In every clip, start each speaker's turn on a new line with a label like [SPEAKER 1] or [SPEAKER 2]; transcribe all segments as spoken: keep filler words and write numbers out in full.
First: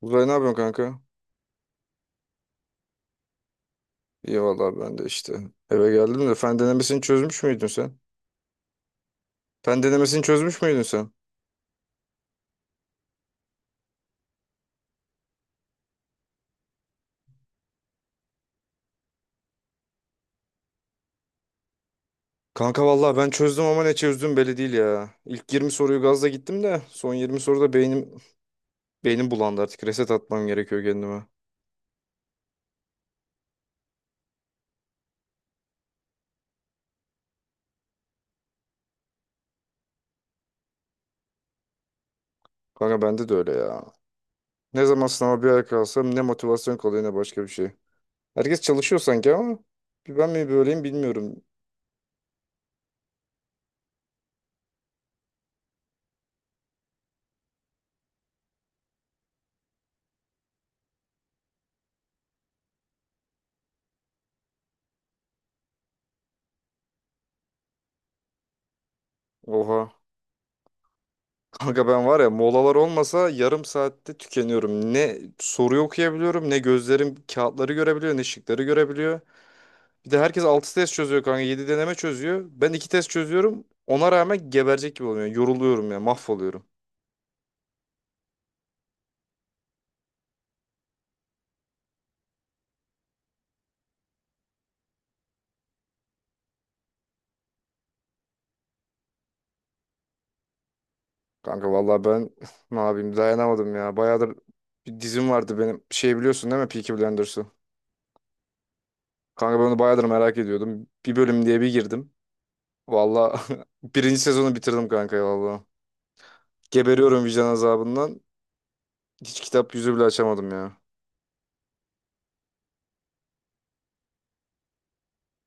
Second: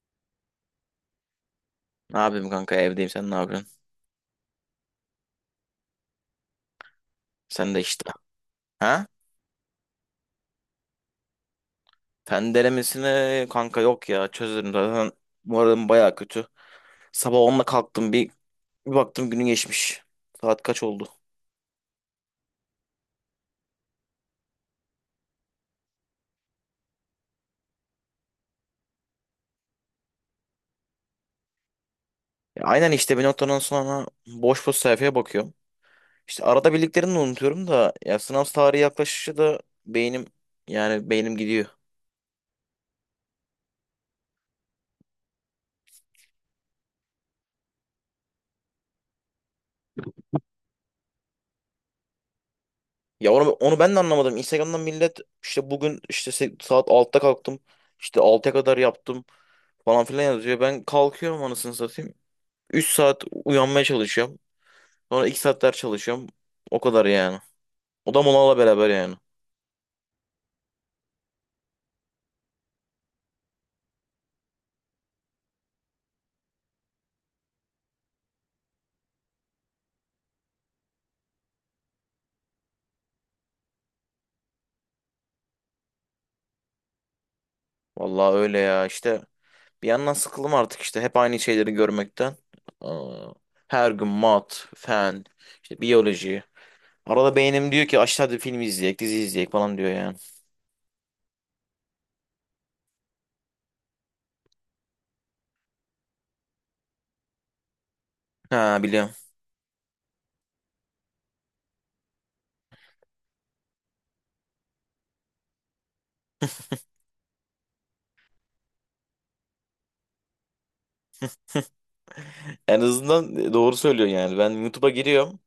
[SPEAKER 1] Uzay ne yapıyorsun kanka?
[SPEAKER 2] Ne yapayım kanka, evdeyim, sen ne yapıyorsun?
[SPEAKER 1] İyi vallahi ben de işte. Eve geldim de fen denemesini çözmüş müydün
[SPEAKER 2] Sen de
[SPEAKER 1] sen?
[SPEAKER 2] işte. Ha?
[SPEAKER 1] Fen denemesini çözmüş müydün sen?
[SPEAKER 2] Fen denemesine kanka, yok ya, çözerim zaten. Moralim baya kötü. Sabah onda kalktım, bir, bir baktım günün geçmiş. Saat kaç oldu?
[SPEAKER 1] Kanka vallahi ben çözdüm ama ne çözdüm belli değil ya. İlk yirmi soruyu gazla gittim de son yirmi soruda beynim beynim bulandı artık. Reset atmam gerekiyor kendime.
[SPEAKER 2] Ya aynen işte bir noktadan sonra boş boş sayfaya bakıyorum. İşte arada bildiklerini de unutuyorum da, ya sınav tarihi yaklaşışı da beynim, yani beynim gidiyor.
[SPEAKER 1] Kanka bende de öyle ya. Ne zaman sınava bir ay kalsam ne motivasyon kalıyor ne başka bir şey. Herkes çalışıyor sanki ama bir ben mi böyleyim bilmiyorum.
[SPEAKER 2] Ya onu, onu ben de anlamadım. Instagram'dan millet işte bugün işte se- saat altıda kalktım, işte altıya kadar yaptım falan filan yazıyor. Ben kalkıyorum anasını satayım. Üç saat uyanmaya çalışıyorum. Sonra iki saat ders çalışıyorum. O kadar yani. O da molayla beraber yani.
[SPEAKER 1] Oha. Kanka ben var ya molalar olmasa yarım saatte tükeniyorum. Ne soruyu okuyabiliyorum, ne gözlerim kağıtları görebiliyor, ne şıkları görebiliyor. Bir de herkes altı test çözüyor kanka, yedi deneme çözüyor. Ben iki test çözüyorum. Ona rağmen geberecek gibi oluyor. Yoruluyorum ya, mahvoluyorum.
[SPEAKER 2] Vallahi öyle ya işte. Bir yandan sıkıldım artık işte hep aynı şeyleri görmekten. Aa, her gün mat, fen, işte biyoloji. Arada beynim diyor ki aşağıda film izleyek, dizi izleyek falan diyor yani.
[SPEAKER 1] Kanka vallahi ben ne yapayım dayanamadım ya. Bayağıdır bir dizim vardı benim. Şey biliyorsun değil mi Peaky Blinders'ı?
[SPEAKER 2] Ha, biliyorum.
[SPEAKER 1] Kanka ben onu bayağıdır merak ediyordum. Bir bölüm diye bir girdim. Vallahi birinci sezonu bitirdim kanka ya vallahi. Geberiyorum vicdan azabından. Hiç kitap yüzü bile açamadım ya.
[SPEAKER 2] En azından doğru söylüyor yani. Ben YouTube'a giriyorum.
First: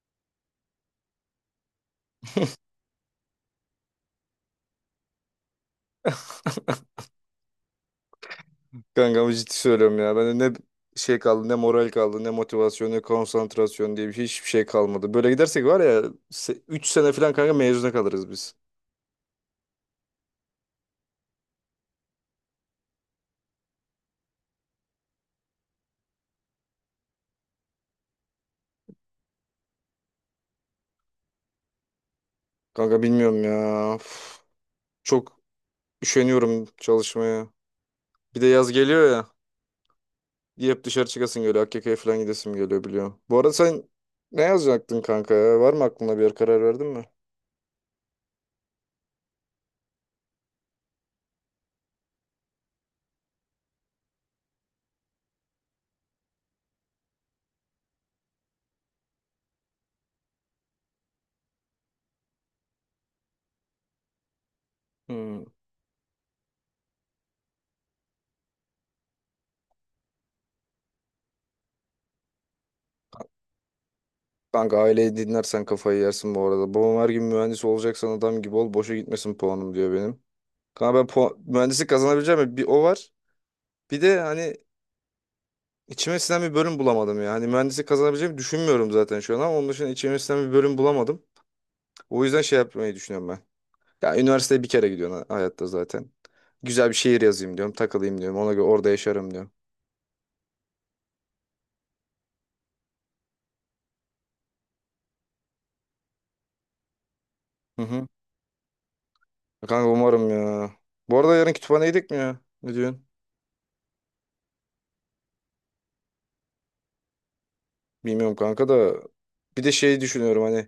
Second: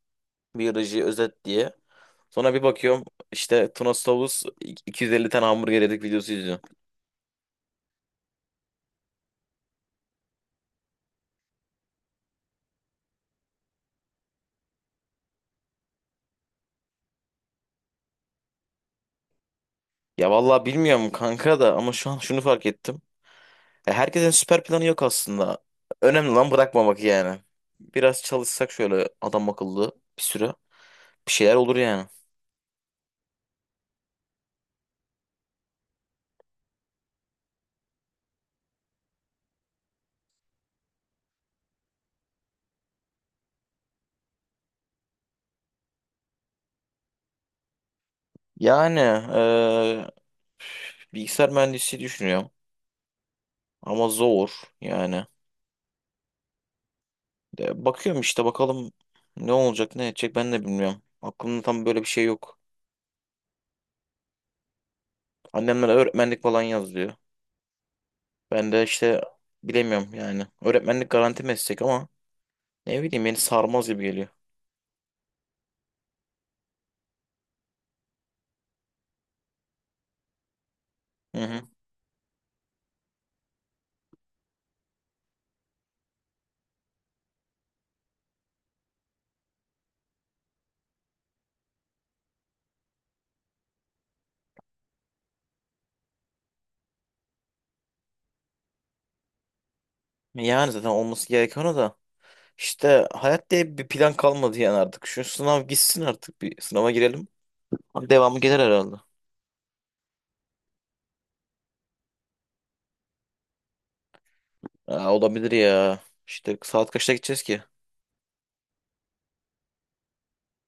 [SPEAKER 2] Biyoloji özet diye. Sonra bir bakıyorum işte Tunos Tavus iki yüz elli tane hamburger yedik videosu izliyorum.
[SPEAKER 1] Kanka ama ciddi söylüyorum ya. Bende ne şey kaldı, ne moral kaldı, ne motivasyon, ne konsantrasyon diye bir şey, hiçbir şey kalmadı. Böyle gidersek var ya üç sene falan kanka mezuna kalırız biz.
[SPEAKER 2] Ya vallahi bilmiyorum kanka da, ama şu an şunu fark ettim. Ya herkesin süper planı yok aslında. Önemli lan bırakmamak yani. Biraz çalışsak şöyle adam akıllı bir süre bir şeyler olur yani.
[SPEAKER 1] Kanka bilmiyorum ya. Üf, çok üşeniyorum çalışmaya. Bir de yaz geliyor ya. Hep dışarı çıkasın geliyor. A K K'ya falan gidesim geliyor biliyorum. Bu arada sen ne yazacaktın kanka ya? Var mı aklında bir yer karar verdin mi?
[SPEAKER 2] Yani eee, bilgisayar mühendisi düşünüyorum ama zor yani. E, bakıyorum işte, bakalım ne olacak ne edecek ben de bilmiyorum. Aklımda tam böyle bir şey yok.
[SPEAKER 1] Hmm.
[SPEAKER 2] Annemler öğretmenlik falan yazıyor. Ben de işte bilemiyorum yani. Öğretmenlik garanti meslek ama ne bileyim beni sarmaz gibi geliyor.
[SPEAKER 1] Kanka aileyi dinlersen kafayı yersin bu arada. Babam her gün mühendis olacaksan adam gibi ol. Boşa gitmesin puanım diyor benim. Kanka ben puan,
[SPEAKER 2] Hı hı.
[SPEAKER 1] mühendislik kazanabileceğim mi? bir o var. Bir de hani içime sinen bir bölüm bulamadım ya. Hani mühendislik kazanabileceğimi düşünmüyorum zaten şu an ama onun dışında içime sinen bir bölüm bulamadım. O yüzden şey yapmayı düşünüyorum ben. Ya üniversiteye bir kere gidiyorsun ha- hayatta zaten. Güzel bir şehir yazayım diyorum. Takılayım diyorum. Ona göre orada yaşarım diyorum.
[SPEAKER 2] Yani zaten olması gereken o da. İşte hayat diye bir plan kalmadı yani artık. Şu sınav gitsin artık, bir sınava girelim.
[SPEAKER 1] Hı hı.
[SPEAKER 2] Devamı gelir herhalde.
[SPEAKER 1] Kanka umarım ya. Bu arada yarın kütüphaneye gidecek mi ya? Ne diyorsun?
[SPEAKER 2] Aa, olabilir ya. İşte saat kaçta gideceğiz ki?
[SPEAKER 1] Bilmiyorum kanka da. Bir de şey düşünüyorum hani.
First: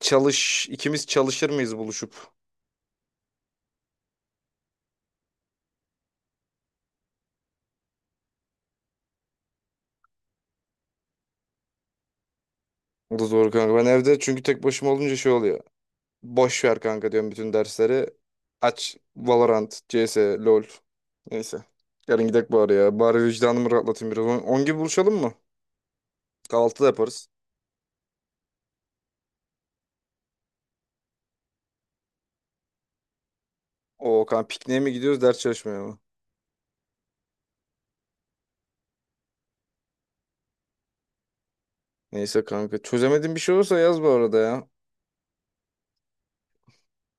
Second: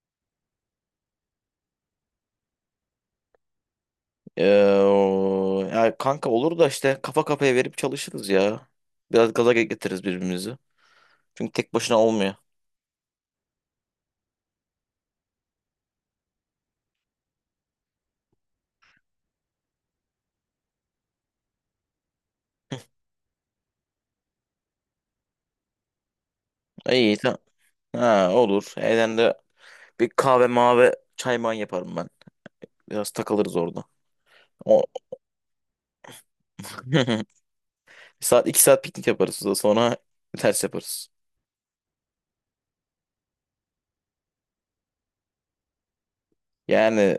[SPEAKER 1] Çalış, ikimiz çalışır mıyız buluşup?
[SPEAKER 2] Ee, o- ya kanka olur da işte kafa kafaya verip çalışırız ya. Biraz gaza getiririz birbirimizi. Çünkü tek başına olmuyor.
[SPEAKER 1] O da doğru kanka. Ben evde çünkü tek başıma olunca şey oluyor. Boş ver kanka diyorum bütün dersleri. Aç Valorant, C S, LoL. Neyse. Yarın gidek bari ya. Bari vicdanımı rahatlatayım biraz. on on gibi buluşalım mı? Kahvaltıda
[SPEAKER 2] İyi
[SPEAKER 1] yaparız.
[SPEAKER 2] tamam. Ha, olur. Evden de bir kahve mavi çay man yaparım ben. Biraz takılırız orada.
[SPEAKER 1] O kanka pikniğe
[SPEAKER 2] O...
[SPEAKER 1] mi gidiyoruz ders çalışmaya mı?
[SPEAKER 2] Bir saat iki saat piknik yaparız, da sonra ters yaparız.
[SPEAKER 1] Neyse kanka. Çözemediğin bir şey olursa yaz bu arada ya.
[SPEAKER 2] Yani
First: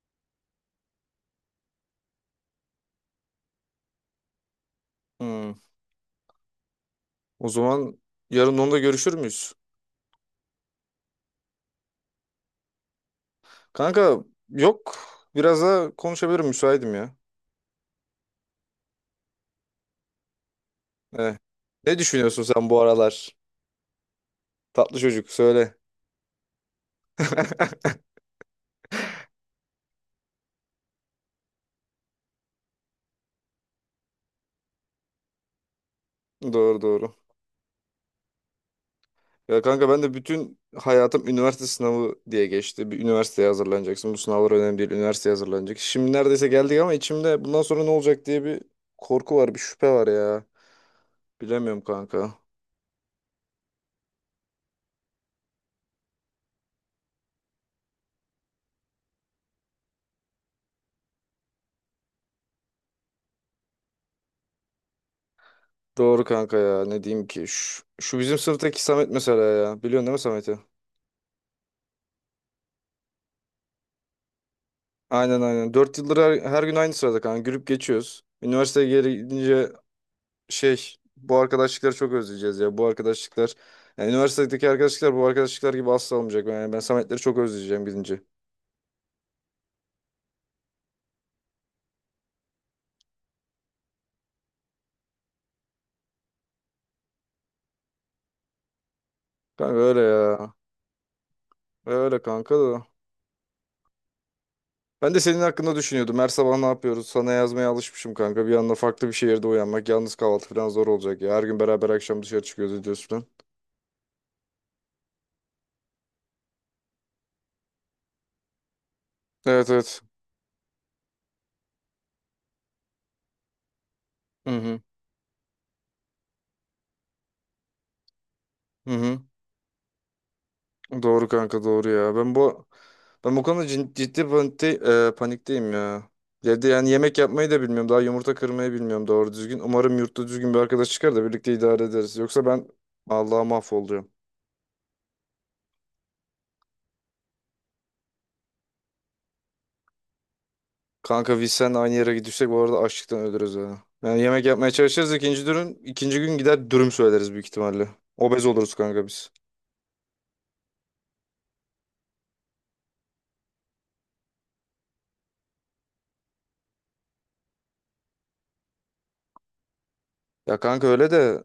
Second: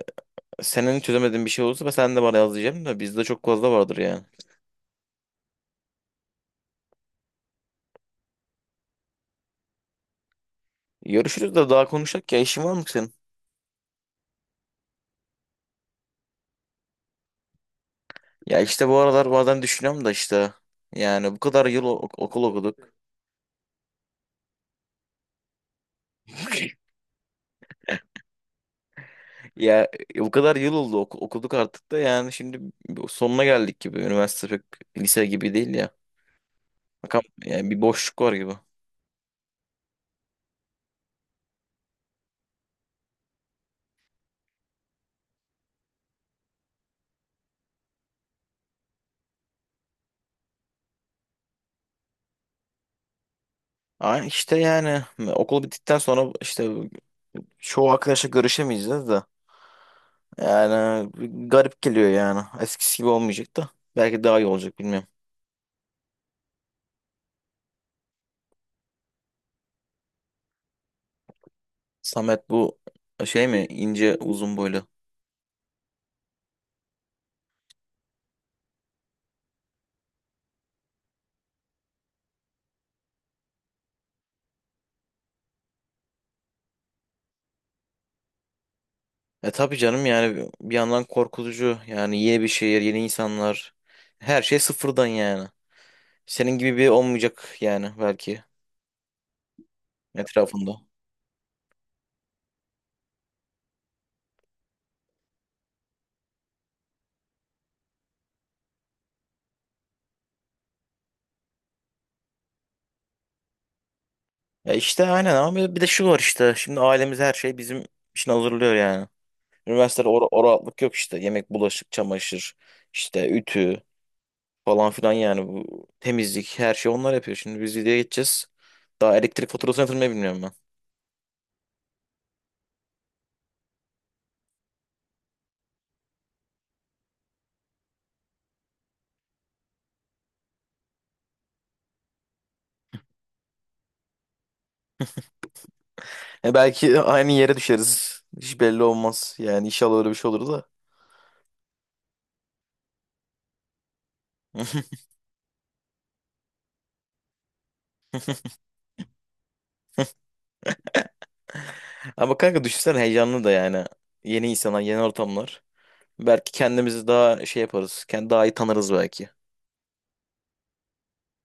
[SPEAKER 2] senin çözemediğin bir şey olursa ben, sen de bana yaz diyeceğim de bizde çok fazla vardır yani.
[SPEAKER 1] Hmm. O zaman yarın onda görüşür müyüz?
[SPEAKER 2] Görüşürüz de, daha konuşacak ya işin var mı senin?
[SPEAKER 1] Kanka yok. Biraz daha konuşabilirim müsaitim ya.
[SPEAKER 2] Ya işte bu aralar bazen düşünüyorum da işte yani
[SPEAKER 1] Eh.
[SPEAKER 2] bu kadar yıl
[SPEAKER 1] Ne
[SPEAKER 2] o-
[SPEAKER 1] düşünüyorsun
[SPEAKER 2] okul
[SPEAKER 1] sen
[SPEAKER 2] okuduk.
[SPEAKER 1] bu aralar? Tatlı çocuk söyle.
[SPEAKER 2] Ya bu kadar yıl oldu oku- okuduk artık da yani şimdi sonuna geldik gibi. Üniversite pek lise gibi değil ya.
[SPEAKER 1] Doğru doğru.
[SPEAKER 2] Bakalım yani, bir boşluk var gibi.
[SPEAKER 1] Ya kanka ben de bütün hayatım üniversite sınavı diye geçti. Bir üniversiteye hazırlanacaksın. Bu sınavlar önemli değil. Üniversiteye hazırlanacak. Şimdi neredeyse geldik ama içimde bundan sonra ne olacak diye bir korku var, bir şüphe var ya. Bilemiyorum kanka.
[SPEAKER 2] Ay işte yani okul bittikten sonra işte çoğu arkadaşla görüşemeyeceğiz de. Yani garip geliyor yani. Eskisi gibi olmayacak da. Belki daha iyi olacak, bilmiyorum.
[SPEAKER 1] Doğru kanka ya. Ne diyeyim ki? Şu, şu bizim sınıftaki Samet mesela ya. Biliyorsun değil mi Samet'i?
[SPEAKER 2] Samet bu şey mi, ince uzun boylu?
[SPEAKER 1] Aynen aynen. Dört yıldır her, her gün aynı sırada kanka. Gülüp geçiyoruz. Üniversiteye geri gidince şey bu arkadaşlıkları çok özleyeceğiz ya. Bu arkadaşlıklar yani üniversitedeki arkadaşlıklar bu arkadaşlıklar gibi asla olmayacak. Yani ben Sametleri çok özleyeceğim gidince.
[SPEAKER 2] E, tabii canım yani bir yandan korkutucu. Yani yeni bir şehir, yeni insanlar. Her şey sıfırdan yani. Senin gibi biri olmayacak yani belki
[SPEAKER 1] Kanka öyle ya.
[SPEAKER 2] etrafında.
[SPEAKER 1] Öyle kanka da. Ben de senin hakkında düşünüyordum. Her sabah ne yapıyoruz? Sana yazmaya alışmışım kanka. Bir anda farklı bir şehirde uyanmak. Yalnız kahvaltı falan zor olacak ya. Her gün beraber akşam dışarı çıkıyoruz ediyoruz falan.
[SPEAKER 2] Ya işte aynen, ama bir de şu var işte. Şimdi ailemiz her şey bizim için hazırlıyor yani.
[SPEAKER 1] Evet evet.
[SPEAKER 2] Üniversitede o, o rahatlık yok işte. Yemek, bulaşık, çamaşır, işte ütü
[SPEAKER 1] Hı hı.
[SPEAKER 2] falan filan, yani bu temizlik her şey onlar yapıyor. Şimdi biz videoya geçeceğiz.
[SPEAKER 1] Hı
[SPEAKER 2] Daha
[SPEAKER 1] hı.
[SPEAKER 2] elektrik faturasını yatırmayı bilmiyorum ben.
[SPEAKER 1] Doğru kanka doğru ya. Ben bu Ben bu konuda cin- ciddi panikte- e, panikteyim ya. Evde yani yemek yapmayı da bilmiyorum. Daha yumurta kırmayı bilmiyorum doğru düzgün. Umarım yurtta düzgün bir arkadaş çıkar da birlikte idare ederiz. Yoksa ben Allah'a mahvoluyorum.
[SPEAKER 2] E belki aynı yere düşeriz. Hiç belli olmaz. Yani inşallah öyle bir şey olur da.
[SPEAKER 1] Kanka biz sen aynı yere gidirsek bu arada açlıktan ölürüz ya. Yani yemek yapmaya çalışırız ikinci dürüm. ikinci gün gider dürüm söyleriz büyük ihtimalle. Obez oluruz kanka biz.
[SPEAKER 2] Ama kanka düşünsene, heyecanlı da yani. Yeni insanlar, yeni ortamlar. Belki kendimizi daha şey yaparız. Kendi daha iyi tanırız belki.
[SPEAKER 1] Ya kanka öyle de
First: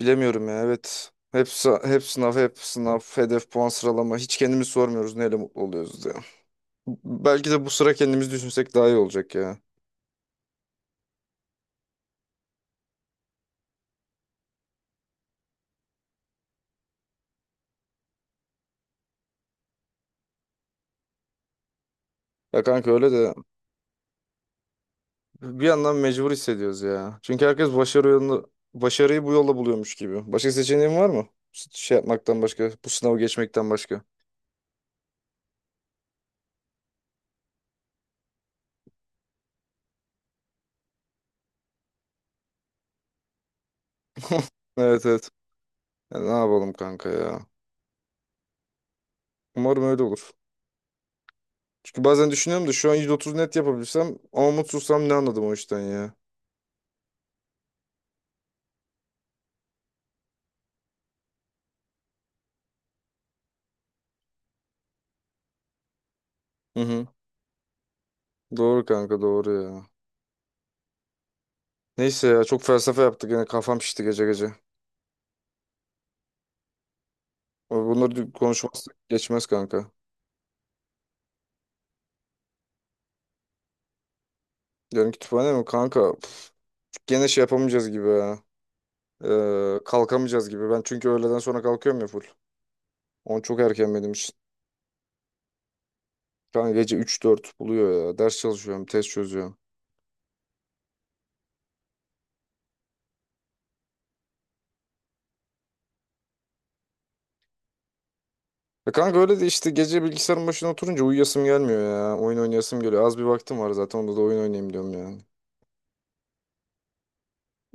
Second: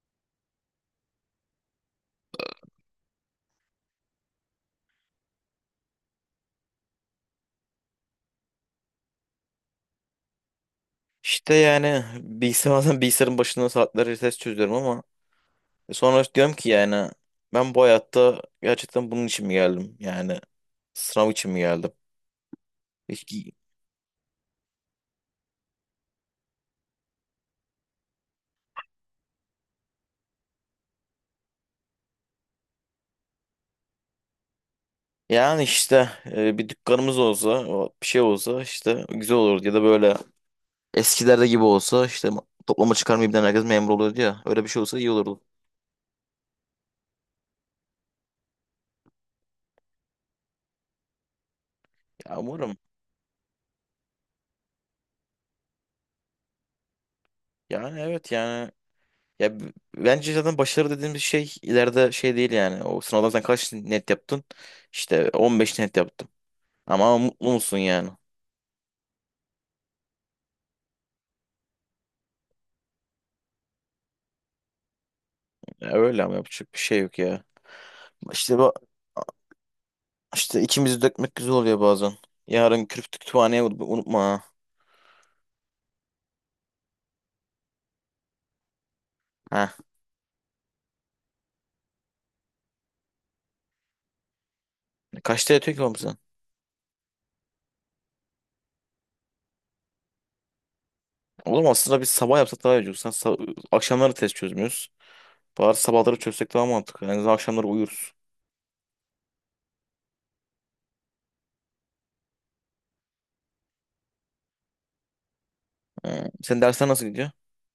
[SPEAKER 1] bilemiyorum ya evet. Hep, sa- hep sınav, hep sınav, hedef, puan sıralama. Hiç kendimiz sormuyoruz neyle mutlu oluyoruz ya. Belki de bu sıra kendimiz düşünsek daha iyi olacak ya.
[SPEAKER 2] İşte yani bilgisayar bazen bilgisayarın başında saatlerce test çözüyorum ama sonra diyorum ki yani ben bu hayatta gerçekten bunun için mi geldim? Yani sınav için mi geldim?
[SPEAKER 1] Ya kanka öyle de
[SPEAKER 2] Peki,
[SPEAKER 1] bir yandan mecbur hissediyoruz ya. Çünkü herkes başarı yolunu, başarıyı bu yolla buluyormuş gibi. Başka seçeneğin var mı? Şey yapmaktan başka, bu sınavı geçmekten başka.
[SPEAKER 2] yani işte e, bir dükkanımız olsa, o bir şey olsa işte güzel olurdu ya da böyle eskilerde gibi olsa işte toplama çıkarmayıp herkes memur oluyordu ya, öyle bir şey olsa
[SPEAKER 1] Evet
[SPEAKER 2] iyi
[SPEAKER 1] evet.
[SPEAKER 2] olurdu.
[SPEAKER 1] Ya ne yapalım kanka ya. Umarım öyle olur. Çünkü bazen
[SPEAKER 2] Ya
[SPEAKER 1] düşünüyorum da
[SPEAKER 2] umarım,
[SPEAKER 1] şu an yüz otuz net yapabilsem ama mutsuzsam ne anladım o işten ya.
[SPEAKER 2] yani evet yani, ya b- bence zaten başarı dediğimiz şey ileride şey değil yani. O sınavdan sen kaç net yaptın? İşte on beş net yaptım.
[SPEAKER 1] Hı hı.
[SPEAKER 2] Ama mutlu musun yani?
[SPEAKER 1] Doğru kanka doğru ya. Neyse ya çok felsefe yaptık yine kafam şişti gece gece.
[SPEAKER 2] Ya öyle, ama yapacak bir şey yok ya.
[SPEAKER 1] Bunları
[SPEAKER 2] İşte bak
[SPEAKER 1] konuşmazsak geçmez kanka.
[SPEAKER 2] işte, içimizi dökmek güzel oluyor bazen. Yarın kürk kütüphaneye unut- unutma ha.
[SPEAKER 1] Yarın kütüphane mi kanka? Pf, gene şey yapamayacağız gibi ya.
[SPEAKER 2] Ha.
[SPEAKER 1] Ee, kalkamayacağız gibi. Ben çünkü öğleden sonra kalkıyorum ya full. Onu çok erken benim için.
[SPEAKER 2] Kaçta yatıyor ki oğlum sen?
[SPEAKER 1] Kanka gece üç dört buluyor ya. Ders çalışıyorum, test çözüyorum.
[SPEAKER 2] Oğlum aslında biz sabah yapsak daha iyi olur. Sen sa- akşamları test çözmüyoruz. Bari sabahları çözsek daha mantıklı. En azından akşamları uyuruz.
[SPEAKER 1] Ya kanka öyle de işte gece bilgisayarın başına oturunca uyuyasım gelmiyor ya. Oyun oynayasım geliyor. Az bir vaktim var zaten. Onda da oyun oynayayım diyorum yani.
[SPEAKER 2] Sen Senin dersler nasıl gidiyor?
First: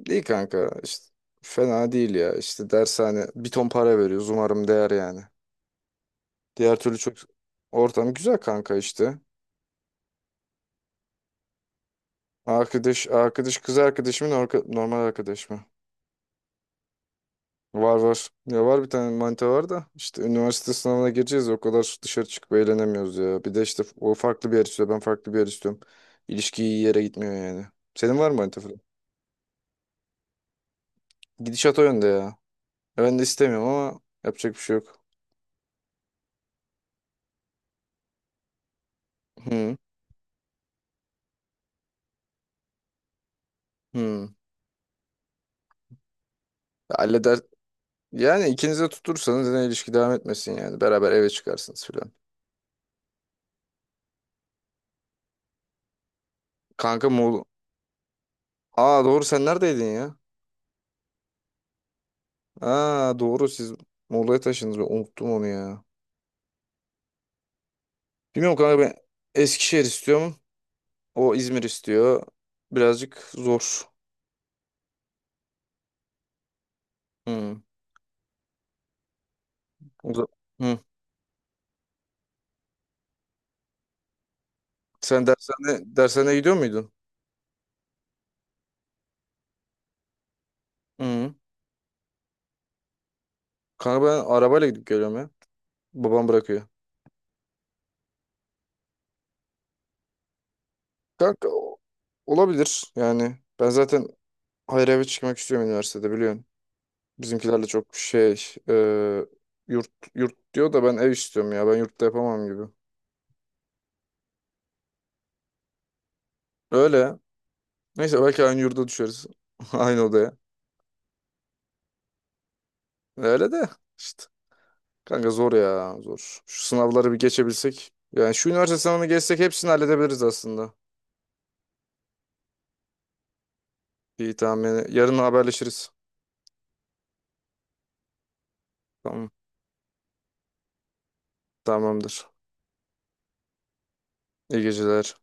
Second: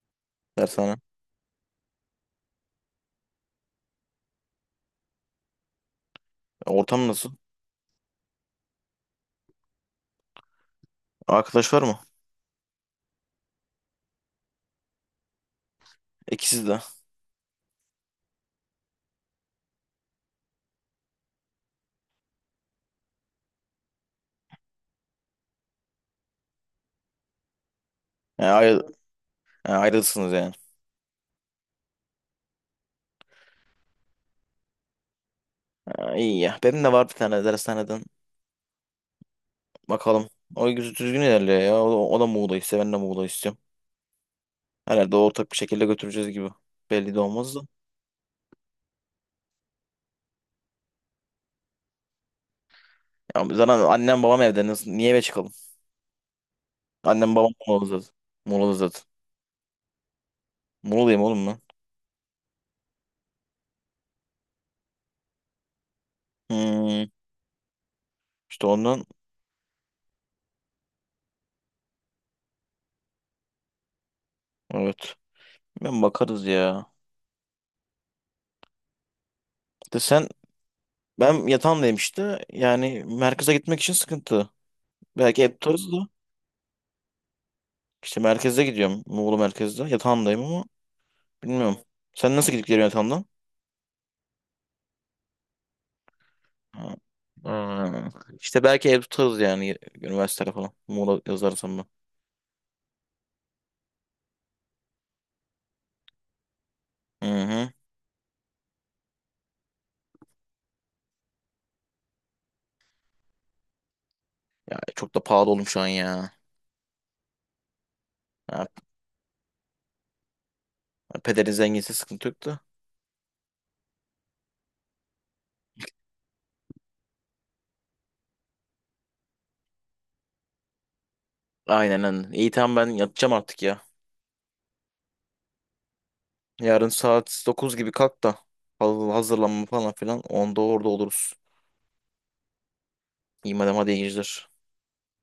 [SPEAKER 1] İyi kanka.
[SPEAKER 2] Dershane.
[SPEAKER 1] İşte fena değil ya. İşte dershane bir ton para veriyoruz. Umarım değer yani. Diğer türlü
[SPEAKER 2] Ortam
[SPEAKER 1] çok
[SPEAKER 2] nasıl?
[SPEAKER 1] ortam güzel kanka işte.
[SPEAKER 2] Arkadaş var mı?
[SPEAKER 1] Arkadaş, arkadaş kız arkadaşımın normal arkadaş mı?
[SPEAKER 2] İkisi de.
[SPEAKER 1] Var var. Ya var bir tane manita var da işte üniversite sınavına gireceğiz o kadar dışarı çıkıp eğlenemiyoruz ya. Bir de işte o farklı bir yer istiyor ben farklı bir yer istiyorum. İlişki iyi yere gitmiyor yani. Senin var mı manita falan?
[SPEAKER 2] Yani. Ha, ayrılsınız yani.
[SPEAKER 1] Gidişat o yönde ya. Ya Ben de istemiyorum ama yapacak bir şey yok.
[SPEAKER 2] Ha, iyi ya. Benim de var bir tane dershaneden.
[SPEAKER 1] Hı
[SPEAKER 2] Bakalım. O güzel düzgün ilerliyor ya. O, o da Muğla istiyor. Ben de Muğla istiyorum.
[SPEAKER 1] hı.
[SPEAKER 2] Herhalde ortak bir şekilde götüreceğiz gibi. Belli de
[SPEAKER 1] Halleder.
[SPEAKER 2] olmaz da.
[SPEAKER 1] Yani ikiniz de tutursanız yine ilişki devam etmesin yani. Beraber eve çıkarsınız falan.
[SPEAKER 2] Ya zaten annem babam evde. Nasıl, niye eve çıkalım?
[SPEAKER 1] Kanka
[SPEAKER 2] Annem
[SPEAKER 1] Muğla.
[SPEAKER 2] babam Muğla'da zaten. Muğla'da zaten.
[SPEAKER 1] Aa doğru sen neredeydin ya?
[SPEAKER 2] Muğla'yım oğlum ben.
[SPEAKER 1] Aa doğru siz Muğla'ya taşındınız. Ben unuttum onu ya.
[SPEAKER 2] Hmm,
[SPEAKER 1] Bilmiyorum
[SPEAKER 2] işte
[SPEAKER 1] kanka ben
[SPEAKER 2] ondan.
[SPEAKER 1] Eskişehir istiyorum. O İzmir istiyor. Birazcık zor.
[SPEAKER 2] Evet. Ben bakarız ya.
[SPEAKER 1] Hı.
[SPEAKER 2] De
[SPEAKER 1] O da-
[SPEAKER 2] sen
[SPEAKER 1] Hı.
[SPEAKER 2] ben yatağındayım işte. Yani merkeze gitmek için sıkıntı.
[SPEAKER 1] Sen
[SPEAKER 2] Belki ev tutarız
[SPEAKER 1] dershane,
[SPEAKER 2] da.
[SPEAKER 1] dershaneye gidiyor muydun?
[SPEAKER 2] İşte merkeze gidiyorum. Muğla merkezde. Yatağındayım ama.
[SPEAKER 1] Hı.
[SPEAKER 2] Bilmiyorum. Sen nasıl gidip geliyorsun Atan'dan?
[SPEAKER 1] Kanka ben arabayla gidip geliyorum ya. Babam bırakıyor.
[SPEAKER 2] Ha. Ha. İşte belki ev tutarız yani üniversitede falan. Muğla
[SPEAKER 1] Kanka o-
[SPEAKER 2] yazarsam ben.
[SPEAKER 1] olabilir yani. Ben zaten hayır eve çıkmak istiyorum üniversitede biliyorsun.
[SPEAKER 2] Hı
[SPEAKER 1] Bizimkilerle
[SPEAKER 2] hı.
[SPEAKER 1] çok şey e, yurt yurt diyor da ben ev istiyorum ya. Ben yurtta yapamam gibi.
[SPEAKER 2] Ya çok da pahalı oğlum şu an ya.
[SPEAKER 1] Öyle. Neyse belki aynı
[SPEAKER 2] Ha,
[SPEAKER 1] yurda düşeriz. Aynı odaya.
[SPEAKER 2] pederin zenginse sıkıntı yok da.
[SPEAKER 1] Öyle de. İşte. Kanka zor ya zor. Şu sınavları bir geçebilsek. Yani şu üniversite sınavını geçsek hepsini halledebiliriz aslında.
[SPEAKER 2] Aynen aynen. İyi tamam, ben yatacağım artık ya.
[SPEAKER 1] İyi tamam yani yarın haberleşiriz.
[SPEAKER 2] Yarın saat dokuz gibi kalk da. Haz-
[SPEAKER 1] Tamam
[SPEAKER 2] Hazırlanma falan filan. Onda orada oluruz.
[SPEAKER 1] tamamdır.
[SPEAKER 2] İyi madem, hadi iyi geceler.
[SPEAKER 1] İyi geceler.